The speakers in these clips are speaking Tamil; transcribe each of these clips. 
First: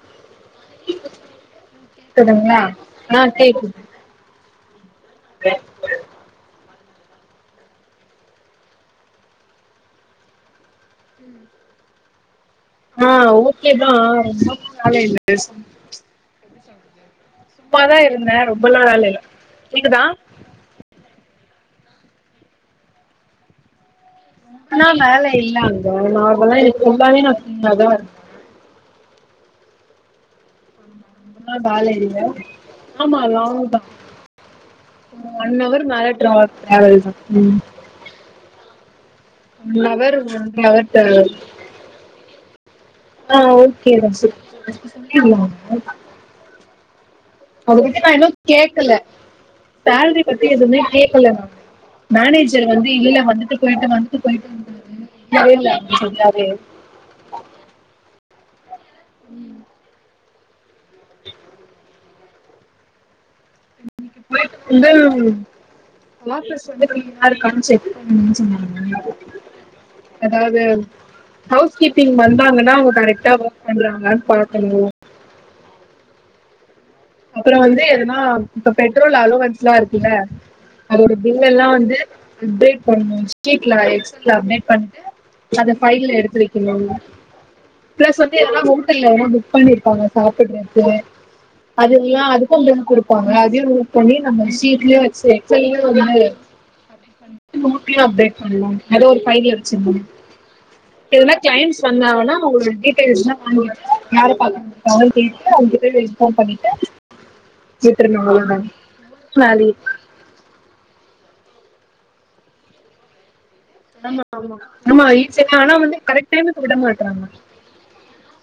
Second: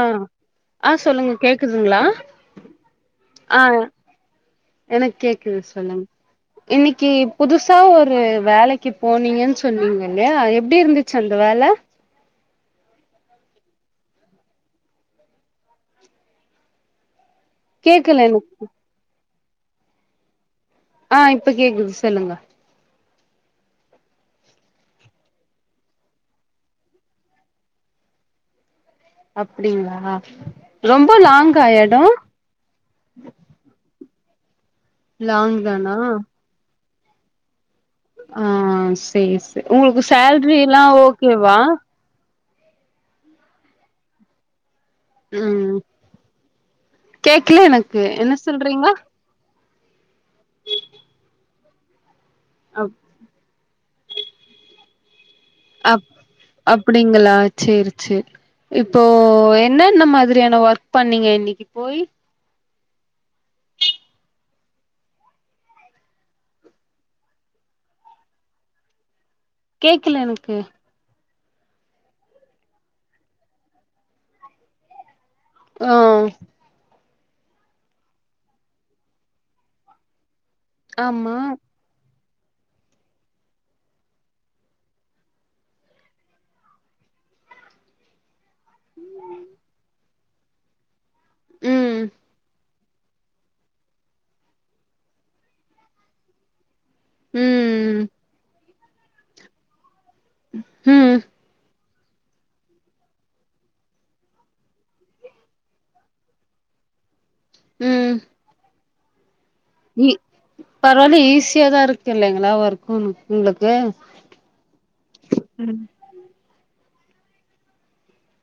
ஆஹ் ஆஹ் சொல்லுங்க கேக்குதுங்களா கேக்குதுங்களா ஆ கேக்குது ஆஹ் எனக்கு கேக்குது சொல்லுங்க இன்னைக்கு புதுசா ஒரு வேலைக்கு போனீங்கன்னு சொன்னீங்க இல்லையா எப்டி இருந்துச்சு அந்த வேலை ஆ ஓகே தான் ஆனா எங்க சும்மாதான் கேக்கல இருந்தேன் எனக்கு ரொம்பல வேலயில கேக்குதா ஆ இப்ப கேக்குது சொல்லுங்க ஆனா வேலை இல்ல அங்க நார்மலா எனக்கு ரொம்பவே நான் சும்மா தான் இருக் அப்டிங்களா ரொம்ப ரொம்பலா லாங்கா வேல எடம் இல்ல ஆமா லங் தான் லாங் ஒன்னவர் தானா மேல ட்ராவல் ம் ஆ செர் செர் ஒன் உங்களுக்கு ஹவர் சேல்ரி ஒன்ற ஹவர் எல்லாம் டிராவல் ஓகேவா ஆ ஓகே தான் சு ம் கேக்கல அவுங்க கிட்ட எனக்கு நான் என்ன இன்னும் சொல்றீங்க கேக்கல சேல்ரி பத்தி எதுவுமே கேக்கல நான் மேனேஜர் அப் வந்து இல்ல வந்துட்டு போயிட்டு வந்துட்டு போயிட்டு வந்துது தெரியல அப் யாரு அப்டிங்களா செரிசெர் இப்போ என்னன்ன மாதிரியான ஒர்க் பண்ணீங்க இன்னைக்கி போய் இந்த [unintelligible] [unintelligible] [unintelligible] கேக்கல எனக்கு அதாவது ஹவுஸ் கீப்பிங் வந்தாங்கன்னா அவங்க கரெக்டா ஒர்க் பண்றாங்களானு பாக்கணும் ஆ அப்புறம் வந்து எதுனா இப்ப பெட்ரோல் அலோவன்ஸ் லாம் இருக்குல்ல அதோட ஆமா பில் எல்லாம் வந்து அப்டேட் பண்ணு ஸ்டேக் க்ள அப்டேட் பண்ணிட்டு எல்லாமே ஃபைல்ல எடுத்து வைக்கணும் இல்லைங்களா பிளஸ் வந்து எல்லாம் ஹோட்டல்ல எல்லாம் புக் பண்ணிருப்பாங்க சாப்பிடுறக்கு அது ம் எல்லாம் அதுக்கும் பீல் கொடுப்பாங்க அதையும் நோட் பண்ணி நம்ம சஷீட்லயும் வச்சு வந்து [unintelligible] ம் நோட்லயும் அப்டேட் பண்ணுவாங்க அது ஒரு ஃபையிலா வைச்சிறனும் ம் இதுல க்கைம்ஸ் பன்னாங்கனா உங்களோட டீட்டெல்ஸ் லா வாங்கி யார பாக்கனும் கேட்டு அவங்கிட்ட இன்பார் பண்ணி ம் கேட்டறனும் அவ்ளதான் [unintelligible] இ பரவாயில்ல ஈஸியாதான் இருக்கு இல்லங்களா ஒர்க்கு உங்களுக்கு ஆமா ஆமா ஆமா ஈசியான வேலை தா ஆனா வந்து கரெக்ட் டைமுக்கு விட மாட்டறாங்க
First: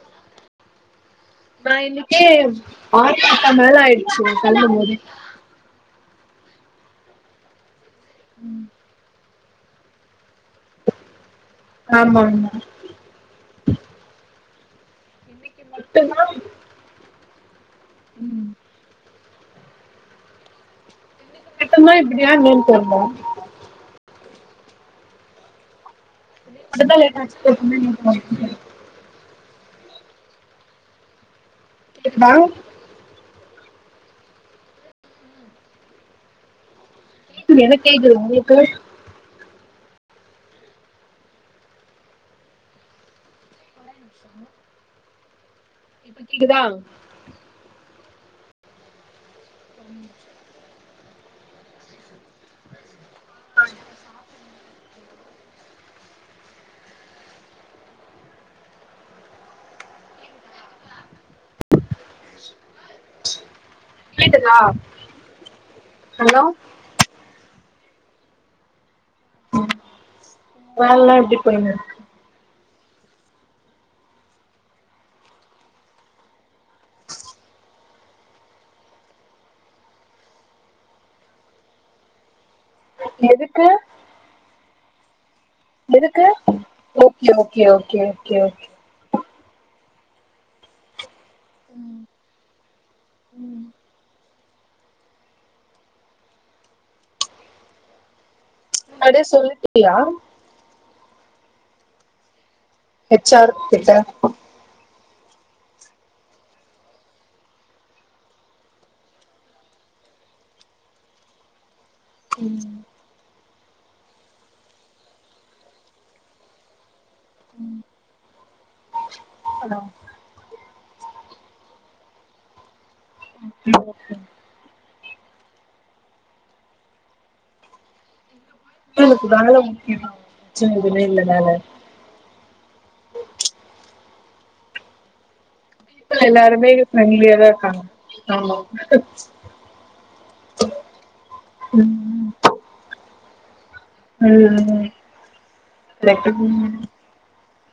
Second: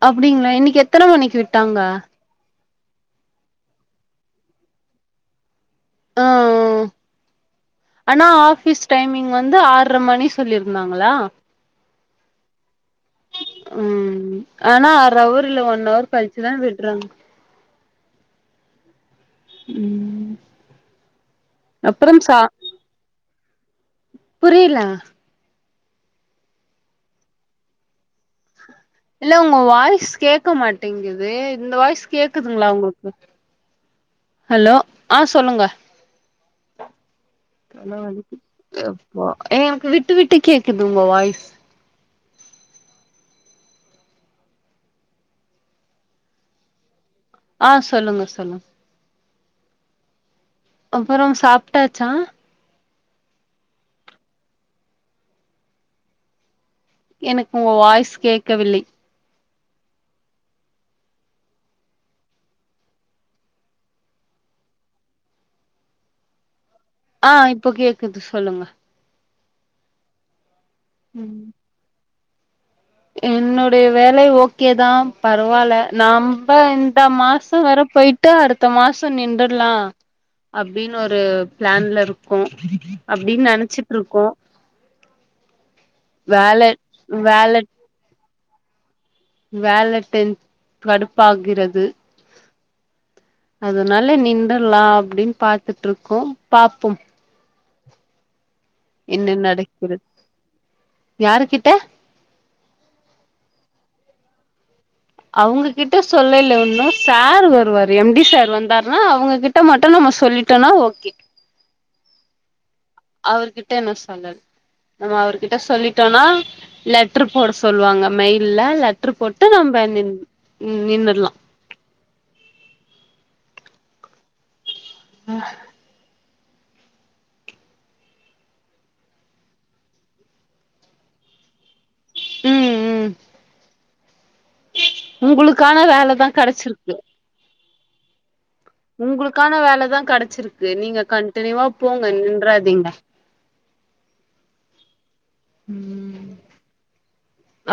அப்டிங்களா இன்னைக்கு எத்தனை மணிக்கு விட்டாங்க ஆள் தாத்தா மாரி ஆயிடுச்சு என்ன தள்ளும் போது ஆ ஆ ஆனா ஆஃபீஸ் டைமிங் வந்து ஆறரை மணி சொல்லியிருந்தாங்களா ஆமாமா ம் ஆனா ஆர்ற அவரு இல்ல ஒன் அவர் மட்டும்தான் கழிச்சிதா விடுறாங்க ம் ம் இப்பதா இப்டியான்னு நின்னுட்டு வந்தோ புரியலா மட்டுதா கேக்கறா [unintelligible] இல்ல உங்க வாய்ஸ் கேட்க மாட்டேங்கிது இந்த வாய்ஸ் கேட்டுதான் கேக்குதுங்களா உங்களு அ ஹலோ ஆ சொல்லுங்க எனக் கேக்குது உங்களுக்கு வ எனக்கு விட்டு விட்டு கேக்குது உங்க வாய்ஸ் இப்ப கேக்குதா ஆ சொல்லுங்க சொல்லுங்க அப்பறோ சாப்ட்டாச்சா எனக்கு உங்க வாய்ஸ் கேட்கவில்லை கேட்டுதா ஹலோ ஆ இப்போ கேக்குது சொல்லுங்க வேல்லா எப்படி போயின்னுருக் என்னுடைய வேலை ஓகே தா பரவால்ல நம்ப இந்த மாசே வேற போயிட் டு அடுத்த மாசோ நின்டர்லா அப்டின்னு ஒரு பிளான்ல இருக்கோ இருக்கு அப்டின்னு எதுக்கு நெனைச்சிட்டுருக்கோ எதுக்கு ஓகே ஓகே வேலட் ஓகே ஓகே ஓக் வேல டென் கடுப்பாகிறது அதனால நின்றர்லாம் அப்டின்னு பாத்துட்டுருக்கோ பாப்போம் அடே சொல்லிட்டிப்பியா யாருக்கிட்ட ஹெச் ஆர் ஹெச் ஆர் அவங்ககிட்ட சொல்லல்ல இன்னும் சார் வருவாரு எம் டி சார் வந்தாருன்னா அவங்ககிட்ட ட்ட மட்டு நம்ம சொல்லிட்டோனா ஓகே ம் அவர்கிட்ட இன்னு சொல்லல் நம்ம அவர்கிட்ட சொல்லிட்டோன்னா லட் டர் போட சொல்லுவாங்க மெயில்ல லெட்டர் போட்டு நம்ப நின் நின்னர்லா ம் ஓகே ம் எனக்கு வேல முக்கியோ பிரச்சனை எதுமே இல்ல வேல ம் ம் உங்களுக்கான வே க்குள்ள எல்லாருமே ஃப்ரெண்ட்லியாதா இருக்காங்க ஆமா உங்களுக்கான வேலதா கடைச்சிருக்கு நீங்க கண்டினியூவா போங்க ம் நின்றாதீங்க ம் ம் கட்டபொம்மன்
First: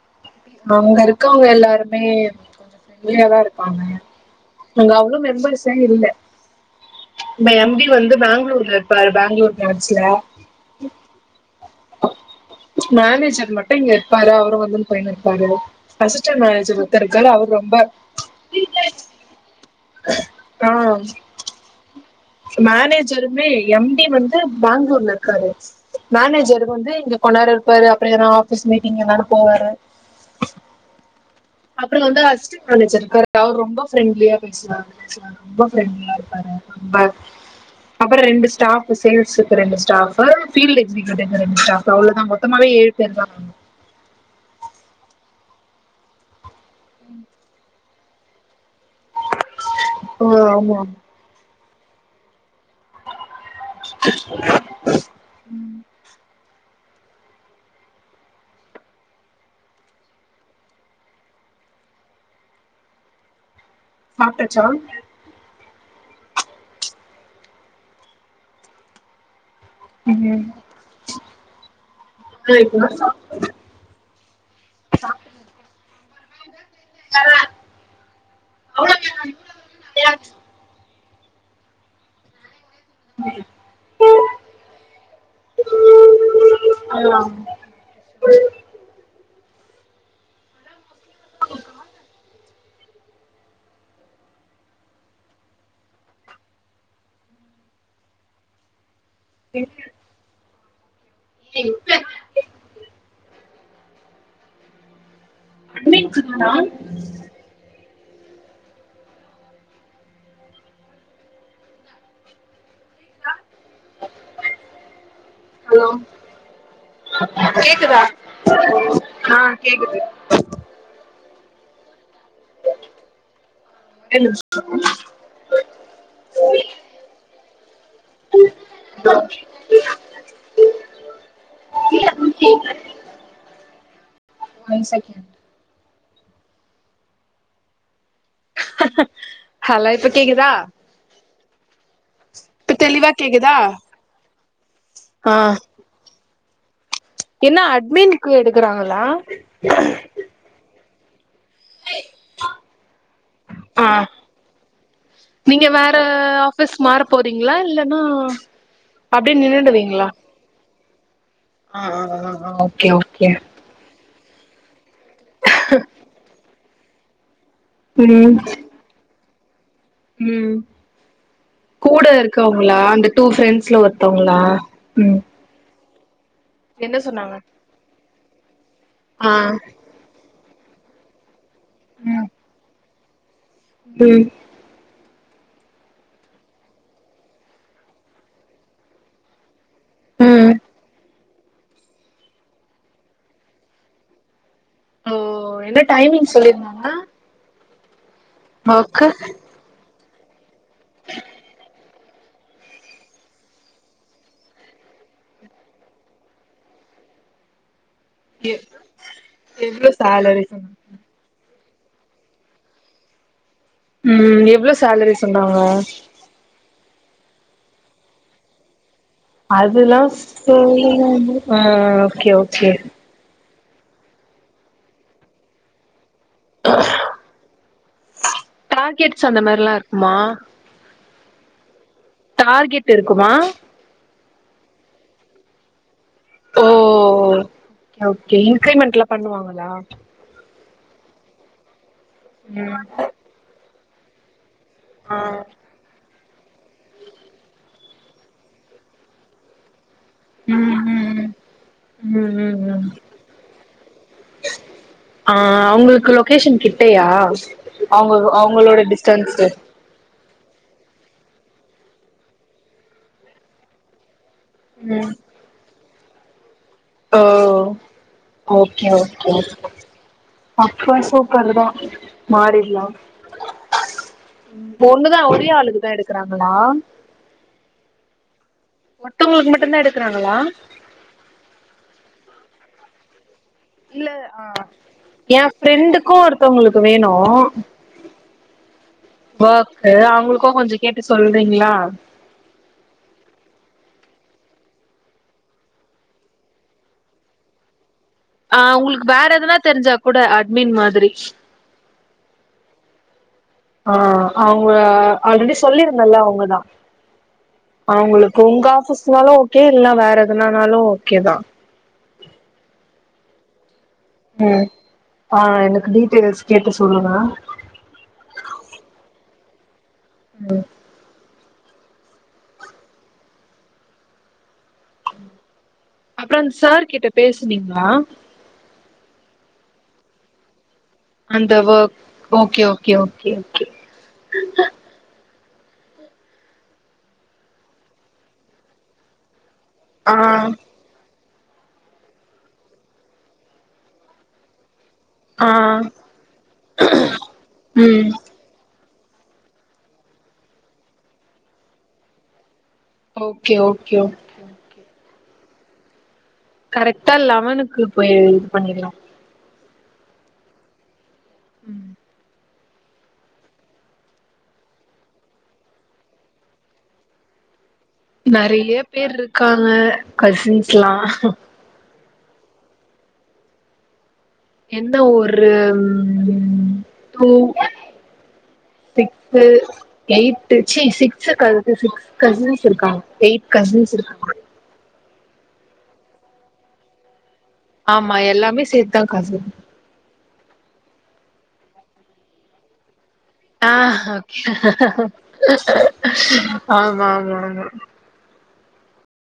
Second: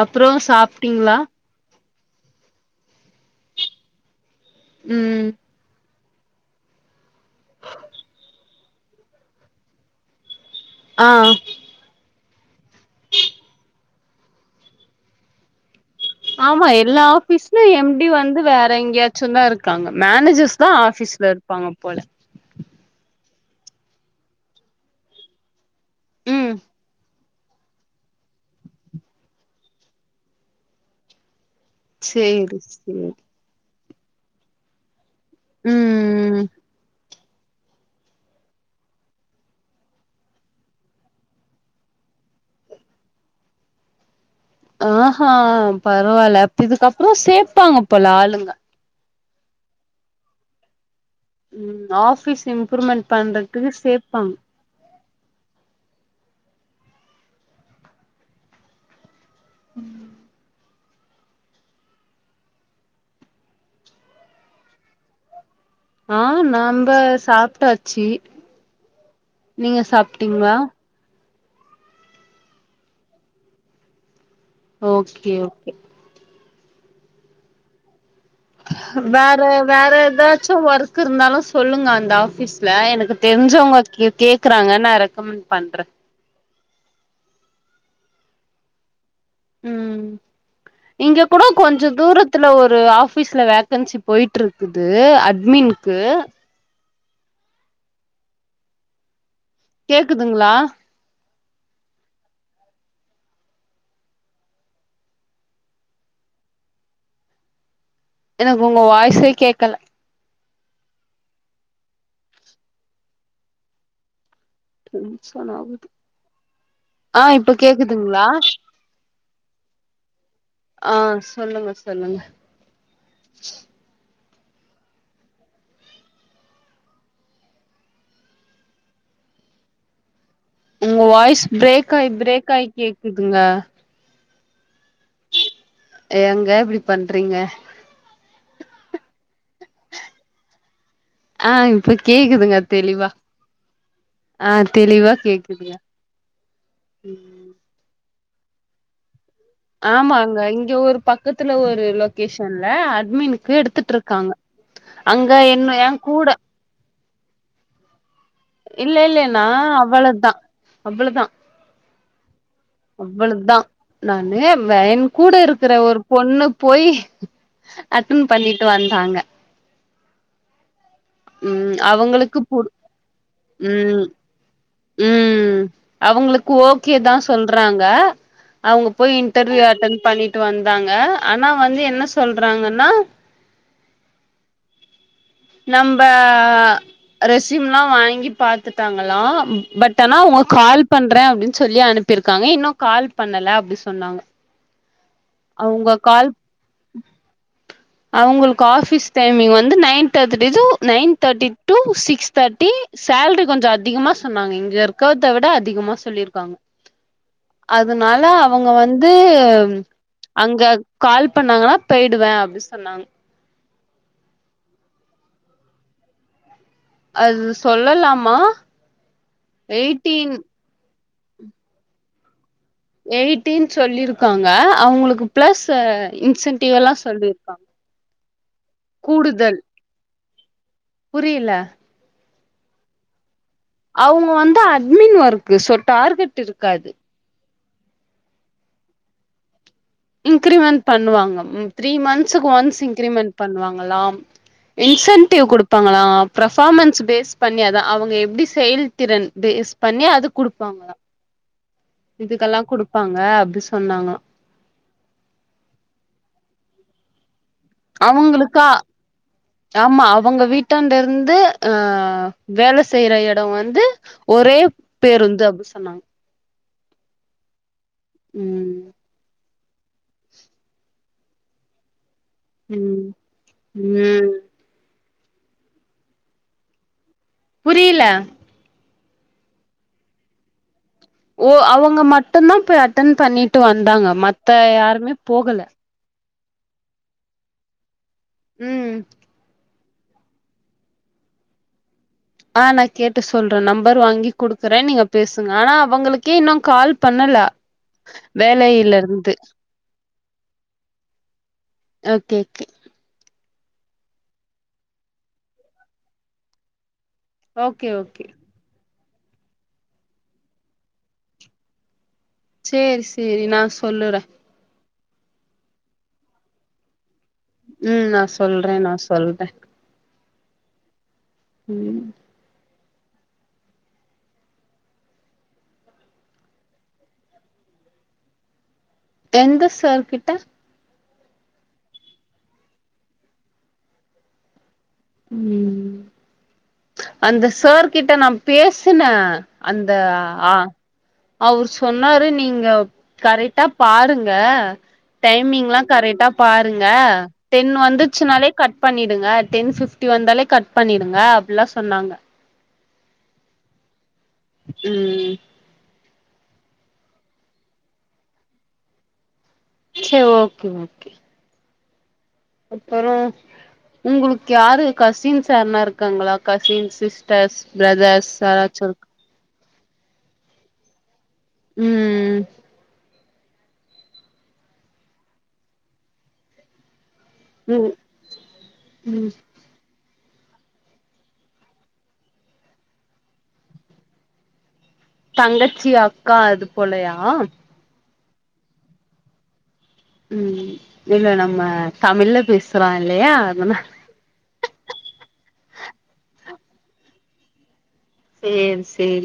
அப்றோ அங்க சாப்ட்டீங்ளா இருக்கவுங்க எல்லாரும் பமே கொஞ்ச ப்ரண்டலியா தா இருப்பாங்க அங்க அவ்ளோ ம் மெம்பர்ஸே இல்ல இ எம்டி வந்து பெங்களூர்ல இருப்பாரு பெங்களூர் ப்ரான்ச்ல ஆ ஆ மேனேஜர் மட்டு இங்க இருப்பாரு அவரு வந்துன் போயின்ருப்பாரு ஆமா எல்லா ஆஃபிஸ்லயு எம்டி வந்து வேற எங்கயாச் சொன்னா இருக்காங்க மேனேஜர்ஸ் தா ஆபீஸ்ல இருப்பாங்க போல மேனேஜாருமே எம்டி வந்து பெங்களூர்ல இருக்காரு ம் மேனேஜர் வந்து இங்க கொஞ்ச நேரோ இருப்பாரு அப்பறோ எதுனா ஆபீஸ் மீட்டிங் எங்கயாது போவாரு அப்பறோ வந்து சேரி அசிஸ்டன்ட் மேனேஜர் சேரி இருக்காரு அவர் ரொம்ப ஃப்ரெண்ட்லியா பேசுவாரு ரொம்ப ஃப்ரெண்ட்லியா ம் இருப்பாரு ரொம்ப அப்பறோ ரெண்டு ஸ்டாஃப்பு சேல்ஸுக்கு ரெண்டு ஸ்டாஃப்பு ஃபீல்டு எக்ஸிக்யூட்டிவ் ரெண்டு ஸ்டா அவ்ளோ தா மொத்தமாவே ஏழு சேர் தாங்க ஆ ஹா பரவாயில்ல இப் இதுக்கப்றோ சேப்பாங்க போல ஆளுங்க இப்பவே ஆமா ம் ஆபீஸ் இம்ப்ரூவ்மெண்ட் பண்றதுக்குனு சேப்பாங்க ம் சாப்டாச்சா ஆ நம்ப சாப்ட்டாச்சு நீங்க ம் சாப்ட்டீங்களா ஆ இப்பதா சாப் ஓகே ஓகே [unintelligible] வேற வேற எதாச்சு ஒர்க்கு இருந்தாலு சொல்லுங்க அந்த ஆபிஸ்ல எனக் க்கு தெரிஞ்சவுங்க கேக் கேக்குறாங்க நா ரெக்கமெண்ட் பண்றே நாங்க தா ம் இங்க கூட கொஞ்ச தூரத்துல ஒரு ஆபீஸ்ல வேல ககன்சி போயிட்ருக்குது அட்மின்க்கு எங்க கேக்குதுங்ளா எங் க அட்மின்ஸுக்கு நான் எனக்கு உங்க வாய்ஸே கேக்கல ம் டென்ஷனாவுது ஹலோ ஆ கேக்குது ஆ சொல்லுங்க சொல்லுங்க [unintelligible] உங்க வாய்ஸ் ப்ரேக் ஆயி ப்ரேக் ஆயி கேக்குதுங்க ஒன் செகண்ட் எங்க இப்டி பண்றீங்க ஹலோ இப்போ கேக்குதா ஆ இப்ப கேக்குதுங்க இப்ப தெளிவா கேக்குதா ஆ தெளிவா ஆ கேக்குதுங்க என்ன அட்மினுக்கு எடுக்குறாங்களா ஆமாங்க இங்க ஒரு பக்கத்துல ஒரு லொகேஷன்ல அட்மினுக்கு ஆ எடுத்துட்ருக்காங்க அங்க இன்னு ஏ கூட ஆபிஸ் மாற போறீங்ளா இல்லன்னா இல்ல இல்ல அப்டியே நா நின்னுடுவீங்களா அவ்வளதா அவ்ளதா ஆ ஆ ஆ ஓகே ஓகே அவ்வளதா நானு வயன் கூட இருக்கற ஒரு பொண்ணு போய் அட்டன் ம் பண்ணிட்டு வந்தாங்க ம் ம் கூட அவங்களுக்கு புடு இருக்கவுங்ளா அந்த டூ ஃபிரெண்ட்ஸ்ல ம் ஒருத்தவுங்ளா அவுங்களுக்கு ஓ கே தா சொல்றாங்க அவுங்க போய் ஆ இன்டர்வியூ அட்டன் பண்ணி டு வந்தாங்க ஆனா வந்து என்ன ம் சொல்றாங்கன்னா ம் நம்ப ரெசியும்லா வாங்கி பாத்துட்டாங்களா பட் ஆனா உங்க ம் கால் பண்றே அப்டின் சொல்லி அனுப்பிருக்காங்க இன்னு கால் பண்ணல அப்டி சொன்னாங்க ஓ என்ன அவங்க டைமிங் சொல்லிருந்தாங்க அவுங்களுக்கு ஒர்க்கு ஆஃபிஸ் டைமிங் வந்து நைன் தேட்டி டூ நைன் தேட்டி டூ சிக்ஸ் தேட்டி சேலரி கொஞ்ச அதிகமா சொன்னாங்க இங்க இருக்கறத விட அதிகமா சொல்லிருக்காங்க அதுனால எ அவுங்க வந்து எவ்ளோ சேலரி அங்க சொன்னாங்க கால் பண்ணாங்கனா போய்டுவே அப்டி சொன்னாங் ம் எவ்ளோ சேலரி சொன்னாங்க அது சொல்லலாமா அதுல்லா எயிட்டீன் ஆ ஒகே ஓகே எய்ட்டின் சொல்லிருக்காங்க அவுங்களுக்கு பிளஸ் ஆ இன்சென்டிவ்வ எல்லா சொல்லிர்க்காங்க டார்கெட்ஸ் அந்த மாரிலா இருக்குமா புரியல டார்கெட் இருக்குமா அவுங்க வந்து அட்மின் ஒர்க்கு ஸோ டார்கெட் இருக்காது ஓ கே ஓகே இன்கிரிமெண்ட்லா பண்ணுவாங்களா இன்கிரிமென் பண்ணுவாங்க ம் த்ரீ மந்ஸ்க்கு ஒன்ஸ் ம் இன்கிரிமென் பண்ணுவாங்களாம் ஆ இன்சன்டிவ் குடுப் பாங்களா பிரப்பாஃமனஸ் பேஸ் பண்ணி அதா அவுங்க எப்டி செயல்திறன் பேஸ் பண்ணி அது ம் குடுப்பாங்க ம் ம் ம் இதுக்கெல்லா ம் ம் குடுப்பாங்க அப்டி சொன்னாங்களா ஆ அவுங்களுக்கு லொகேஷன் கிட்டையா அவுங்களுக்கா ஆமா அவங்க வீட்டாண்ட இருந்து அ வேல செய்யற எடோ வந்து ஒரே ம் பேருந்து அப்டின் சொன்னாங்க ஒ ஓகே ம் ஓகே அப்ப சூப்பர்தா மாறிட்லா ம் ம் பொண்ணுதா ஒரே ஆளுக்குதா எடுக்குறாங்களா புரியில மொட்டவங்களுக்கு மட்டு தா எடுக்கறாங்களா ஓ அவுங்க மட்டு்ந்தா போய் அட்டன் பண்ணிட்டு வந்தாங்க மத்த யாருமே போகல ரெண்டுக்கு ஒருத்தவங்களுக்கு வேணு ம் வ கு அவுங்களுக்கு கொஞ்ச கேட்டு சொல்றீங்ளா ஆ நா கேட்டு சொல்ற நம்பர் வாங்கி குடுக்கறே நீங்க பேசுங்க ஆனா அவங்களுக்கே இன்னு கால் பண்ணல ஆ வேலையில உங்களுக்கு வேற இருந்து எதனான தெரிஞ்சா கூட அட்மின் மாதிரி ஓகே ஓகே ஆ அவ்ங்க ஆல்ரெடி சொல்லி இருந்த இல்ல அவ்ங்கதா ஓகே ஓகே அவங்களுக்கு உங்க ஆபீஸ்னாலு ஓகே இல்ல வேற எதனாலு ஓகேதா சேரி சேரி நா சொல்லுறே ம் ஆ எனக்கு டீட்டெயில்ஸ் கேட்டு சொல்லுங்க ம் நா சொல்றே நா சொல்றே ம் ம் அப்புற அந்த சார் கிட்ட பேசுனிங்களா எந்த சார் கிட்டா அந்த work okay okay okay okay ம் அந்த சார் கிட்ட நா பேசுன அந்த ஆ அவரு சொன்னாரு நீங்க கரெக்டா பாருங்க ஆ டைமிங் எல்லா கரெக்டா பாருங்க டென் ம் வந்துச்சுனாலே கட் பண்ணிடுங்க டென் பிப்டி வந்தாலே கட் பண்ணிடுங்க அப்டி எல்லா சொன்னாங்க ஓகே ஓகே ஓ ம் கரெக்ட்டா லெவனுக்கு போயி இது பண்ணிடலா சேரி ஓகே ஓகே ம் அப்புறோ உங்களுக்கு யாரு கசின்ஸ் யாருனா இருக்காங்களா கசின் சிஸ்டர்ஸ் பிதர்ஸ் நெறைய யார்ராச்சு பேர் இருக்காங்க கசின்ஸ் எல்லா ம் எந்த ஒரு பூ ம் ம் டிக்கு எய்டு சிக்ஸ் க இது சிக்ஸ் கசின்ஸ் இருக்காங்க எயிட் கசின்ஸ் இருக்காங்க தங்கச்சி அக்கா அது போலயா ஆமா எல்லாமே சேத்துதா கசின்ஸ் ம் இல்ல நம்ம தமிழல பேசுற இல்லையா ஆ அதனால ஆமா ஆமா ஆமா சேரி சேரி